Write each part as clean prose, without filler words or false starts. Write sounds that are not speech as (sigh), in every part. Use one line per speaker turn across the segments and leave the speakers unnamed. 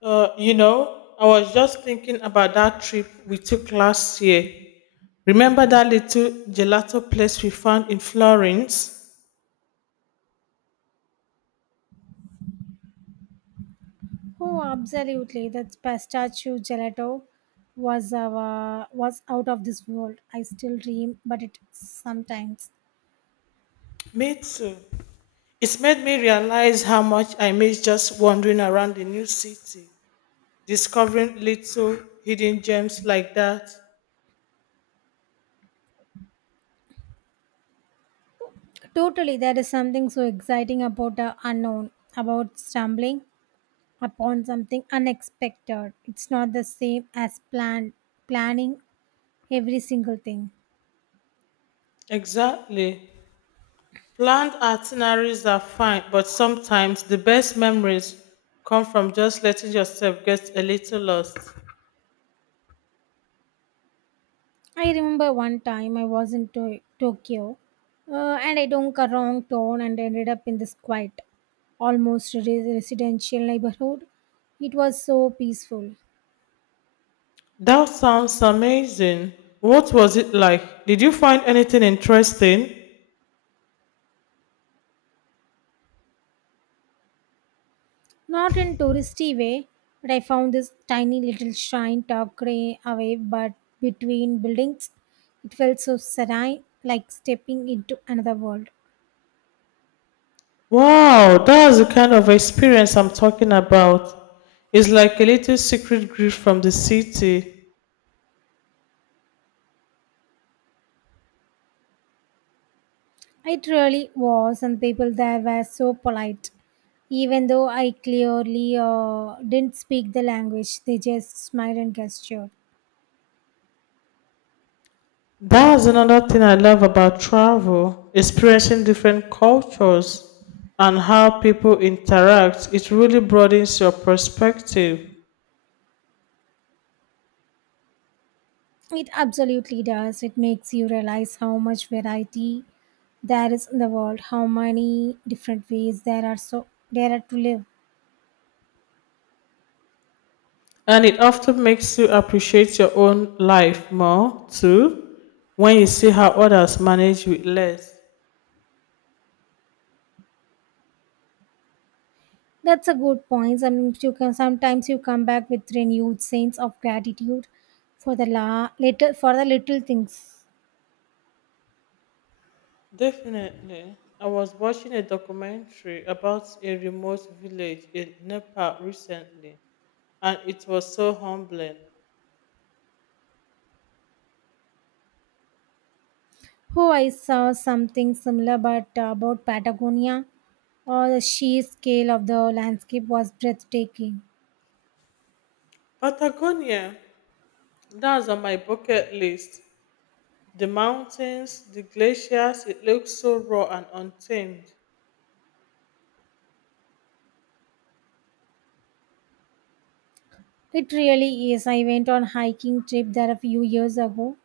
I was just thinking about that trip we took last year. Remember that little gelato place we found in Florence?
Oh, absolutely. That pistachio gelato was out of this world. I still dream, but it sometimes.
Me too. It's made me realize how much I miss just wandering around the new city, discovering little hidden gems like that.
Totally, there is something so exciting about the unknown, about stumbling upon something unexpected. It's not the same as planning every single thing.
Exactly. Planned itineraries are fine, but sometimes the best memories come from just letting yourself get a little lost.
I remember one time I was in Tokyo, and I took a wrong turn and ended up in this quiet, almost residential neighborhood. It was so peaceful.
That sounds amazing. What was it like? Did you find anything interesting?
Not in touristy way, but I found this tiny little shrine tucked away but between buildings. It felt so serene, like stepping into another world.
Wow, that's the kind of experience I'm talking about. It's like a little secret gift from the city.
It really was, and people there were so polite. Even though I clearly didn't speak the language, they just smiled and gestured.
That's another thing I love about travel, experiencing different cultures and how people interact. It really broadens your perspective,
It absolutely does. It makes you realize how much variety there is in the world, how many different ways there are to live.
and it often makes you appreciate your own life more too when you see how others manage with less.
That's a good point. Sometimes you come back with renewed sense of gratitude for the la little for the little things.
Definitely. I was watching a documentary about a remote village in Nepal recently, and it was so humbling.
Oh, I saw something similar, but about Patagonia. Oh, the sheer scale of the landscape was breathtaking.
Patagonia, that's on my bucket list. The mountains, the glaciers, it looks so raw and untamed.
It really is. I went on hiking trip there a few years ago,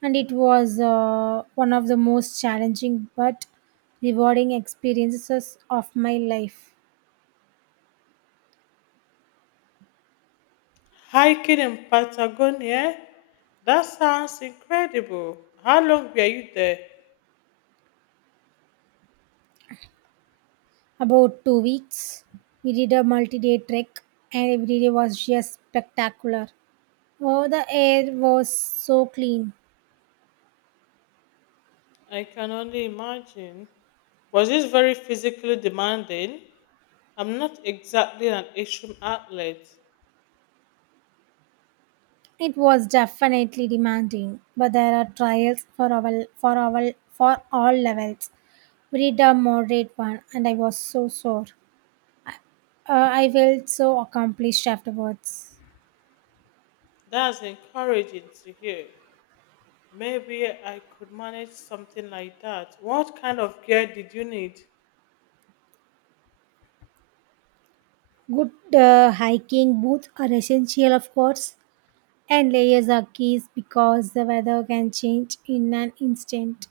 and it was, one of the most challenging but rewarding experiences of my life.
Hiking in Patagonia, that sounds incredible. How long were you there?
About 2 weeks, we did a multi-day trek, and every day was just spectacular. Oh, the air was so clean.
I can only imagine. Was this very physically demanding? I'm not exactly an extreme athlete.
It was definitely demanding, but there are trials for all levels. We did a moderate one, and I was so sore. I felt so accomplished afterwards.
That's encouraging to hear. Maybe I could manage something like that. What kind of gear did you need?
Good, hiking boots are essential, of course, and layers are keys because the weather can change in an instant.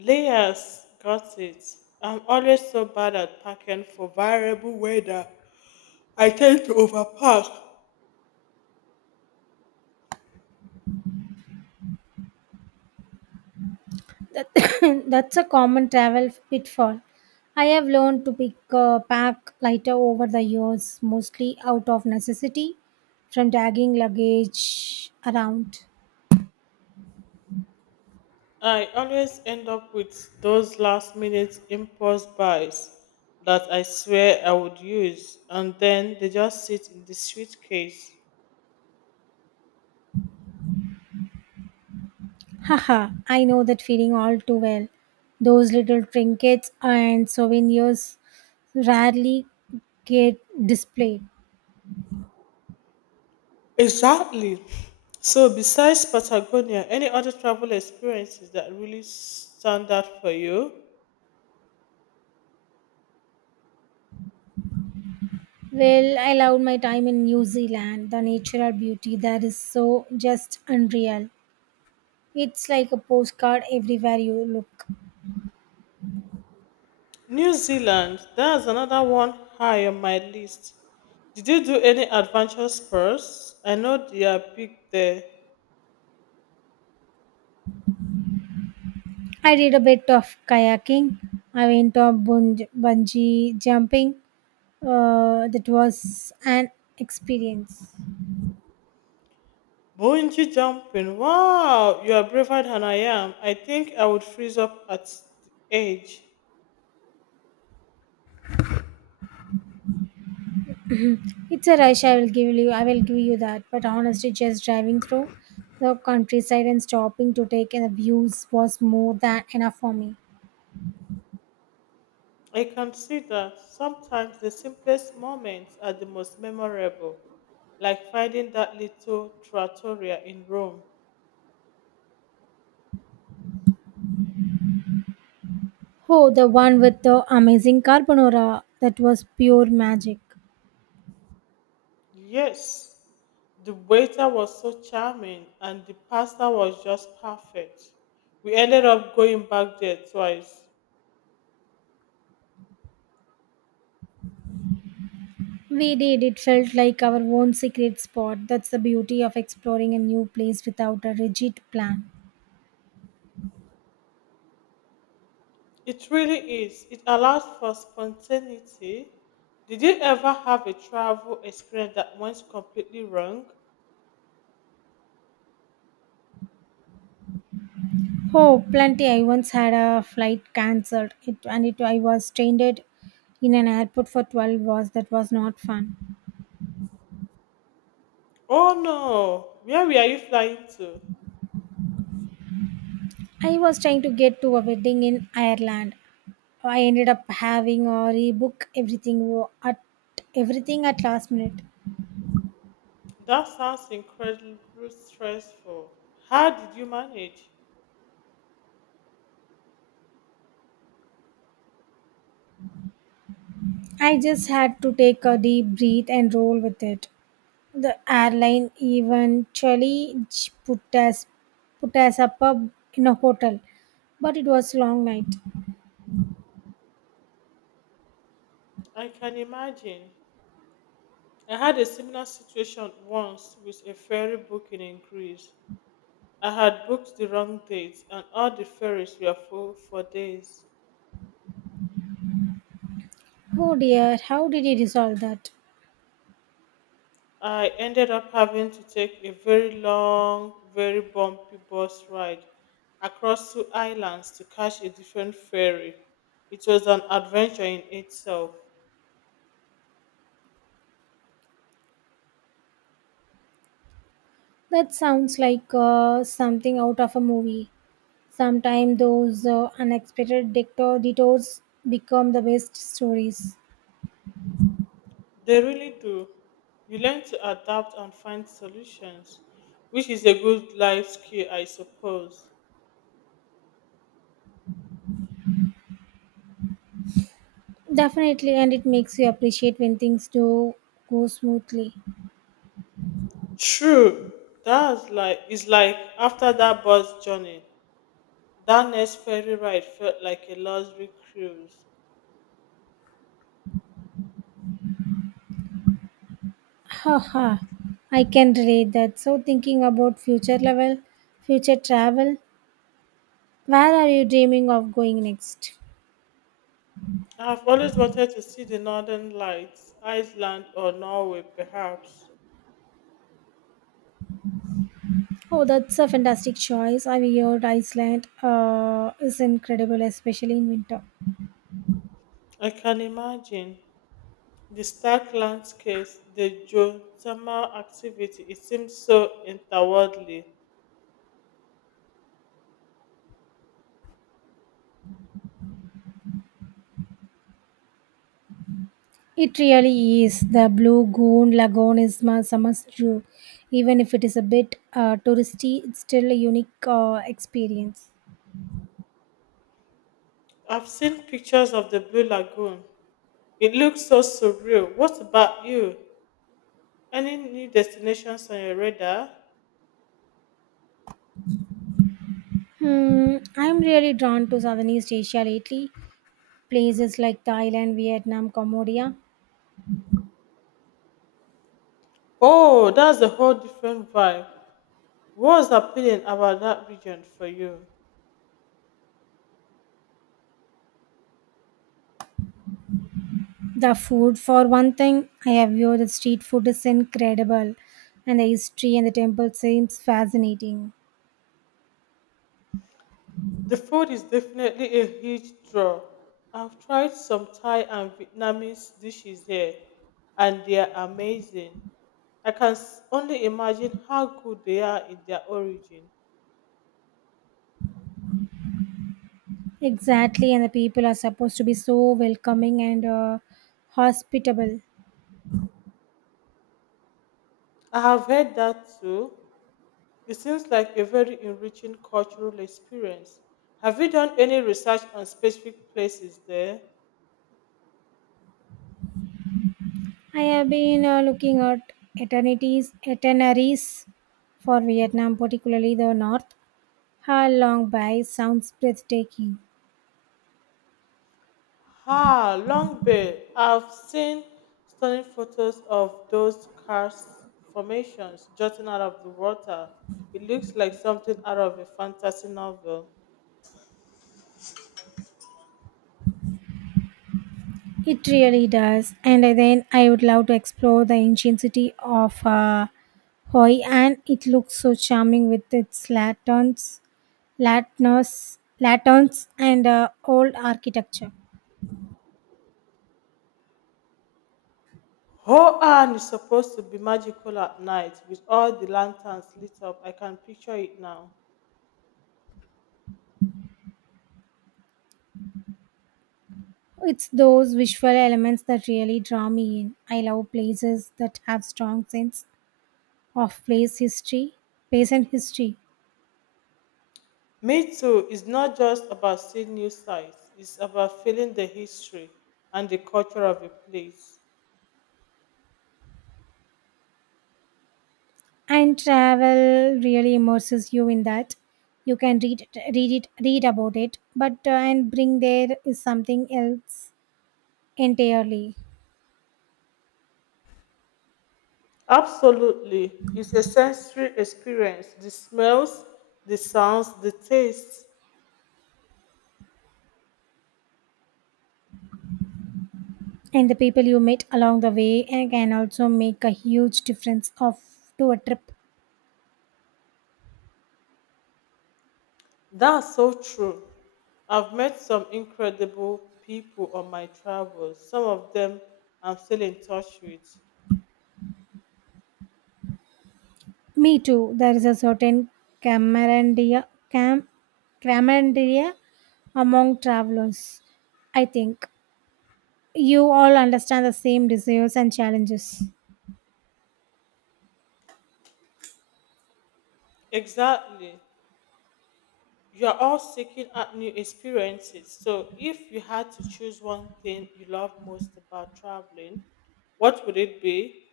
Layers, got it. I'm always so bad at packing for variable weather. I tend to overpack.
(coughs) That's a common travel pitfall. I have learned to pick pack lighter over the years, mostly out of necessity from dragging luggage around.
I always end up with those last minute impulse buys that I swear I would use, and then they just sit in the suitcase.
Haha, I know that feeling all too well. Those little trinkets and souvenirs rarely get displayed.
Exactly. So, besides Patagonia, any other travel experiences that really stand out for you?
Well, I loved my time in New Zealand. The natural beauty there is so just unreal. It's like a postcard everywhere you look.
New Zealand, that's another one high on my list. Did you do any adventure sports? I know they are big there.
I did a bit of kayaking. I went on bungee jumping. That was an experience.
Bungee jumping. Wow, you are braver than I am. I think I would freeze up at the edge.
It's a rush. I will give you that. But honestly, just driving through the countryside and stopping to take in the views was more than enough for me.
I consider sometimes the simplest moments are the most memorable, like finding that little trattoria in Rome.
Oh, the one with the amazing carbonara. That was pure magic.
Yes, the waiter was so charming and the pasta was just perfect. We ended up going back there twice.
We did. It felt like our own secret spot. That's the beauty of exploring a new place without a rigid plan.
It really is. It allows for spontaneity. Did you ever have a travel experience that went completely wrong?
Oh, plenty. I once had a flight cancelled, I was stranded in an airport for 12 hours. That was not fun.
Oh no, where were you flying to?
I was trying to get to a wedding in Ireland. I ended up having or rebook everything at last minute.
That sounds incredibly stressful. How did you manage?
I just had to take a deep breath and roll with it. The airline eventually put us up in a hotel, but it was a long night.
I can imagine. I had a similar situation once with a ferry booking in Greece. I had booked the wrong date and all the ferries were full for days.
Oh dear, how did you resolve that?
I ended up having to take a very long, very bumpy bus ride across two islands to catch a different ferry. It was an adventure in itself.
That sounds like, something out of a movie. Sometimes those, unexpected detours become the best stories.
They really do. You learn to adapt and find solutions, which is a good life skill, I suppose.
Definitely, and it makes you appreciate when things do go smoothly.
True. That's like it's like after that bus journey, that next ferry ride felt like a luxury cruise.
Haha, I can relate that. So, thinking about future travel, where are you dreaming of going next?
I've always wanted to see the northern lights, Iceland or Norway, perhaps.
Oh, that's a fantastic choice. I've heard Iceland, is incredible, especially in winter.
I can imagine the stark landscapes, the geothermal activity. It seems so interworldly.
It really is. The Blue Goon Lagoon is my summer's dream. Even if it is a bit, touristy, it's still a unique, experience.
I've seen pictures of the Blue Lagoon. It looks so surreal. What about you? Any new destinations on your radar?
Hmm, I'm really drawn to Southeast Asia lately. Places like Thailand, Vietnam, Cambodia.
Oh, that's a whole different vibe. What's appealing about that region for you?
The food, for one thing, I have heard the street food is incredible, and the history and the temple seems fascinating.
The food is definitely a huge draw. I've tried some Thai and Vietnamese dishes here, and they are amazing. I can only imagine how good they are in their origin.
Exactly, and the people are supposed to be so welcoming and, hospitable.
I have heard that too. It seems like a very enriching cultural experience. Have you done any research on specific places there?
I have been, looking at itineraries for Vietnam, particularly the north. How Long Bay sounds breathtaking.
Ah, Long Bay. I've seen stunning photos of those karst formations jutting out of the water. It looks like something out of a fantasy novel.
It really does. And then I would love to explore the ancient city of, Hoi An. It looks so charming with its lanterns and, old architecture.
Hoan is supposed to be magical at night with all the lanterns lit up. I can picture it now.
It's those visual elements that really draw me in. I love places that have strong sense of place history, place and history.
Me too is not just about seeing new sights, it's about feeling the history and the culture of a place.
And travel really immerses you in that. You can read read about it, but, and bring there is something else entirely.
Absolutely, it's a sensory experience, the smells, the sounds, the tastes.
And the people you meet along the way and can also make a huge difference of to a trip.
That's so true. I've met some incredible people on my travels, some of them I'm still in touch with.
Me too. There is a certain camaraderie, cam, camaraderie among travelers. I think you all understand the same desires and challenges.
Exactly. You are all seeking out new experiences. So, if you had to choose one thing you love most about traveling, what would it be?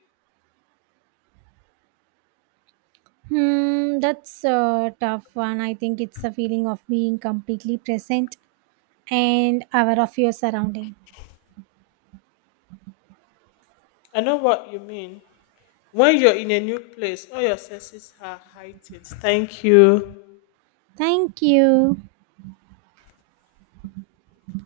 Hmm, that's a tough one. I think it's the feeling of being completely present and aware of your surrounding.
I know what you mean. When you're in a new place, all your senses are heightened. Thank you.
Thank you.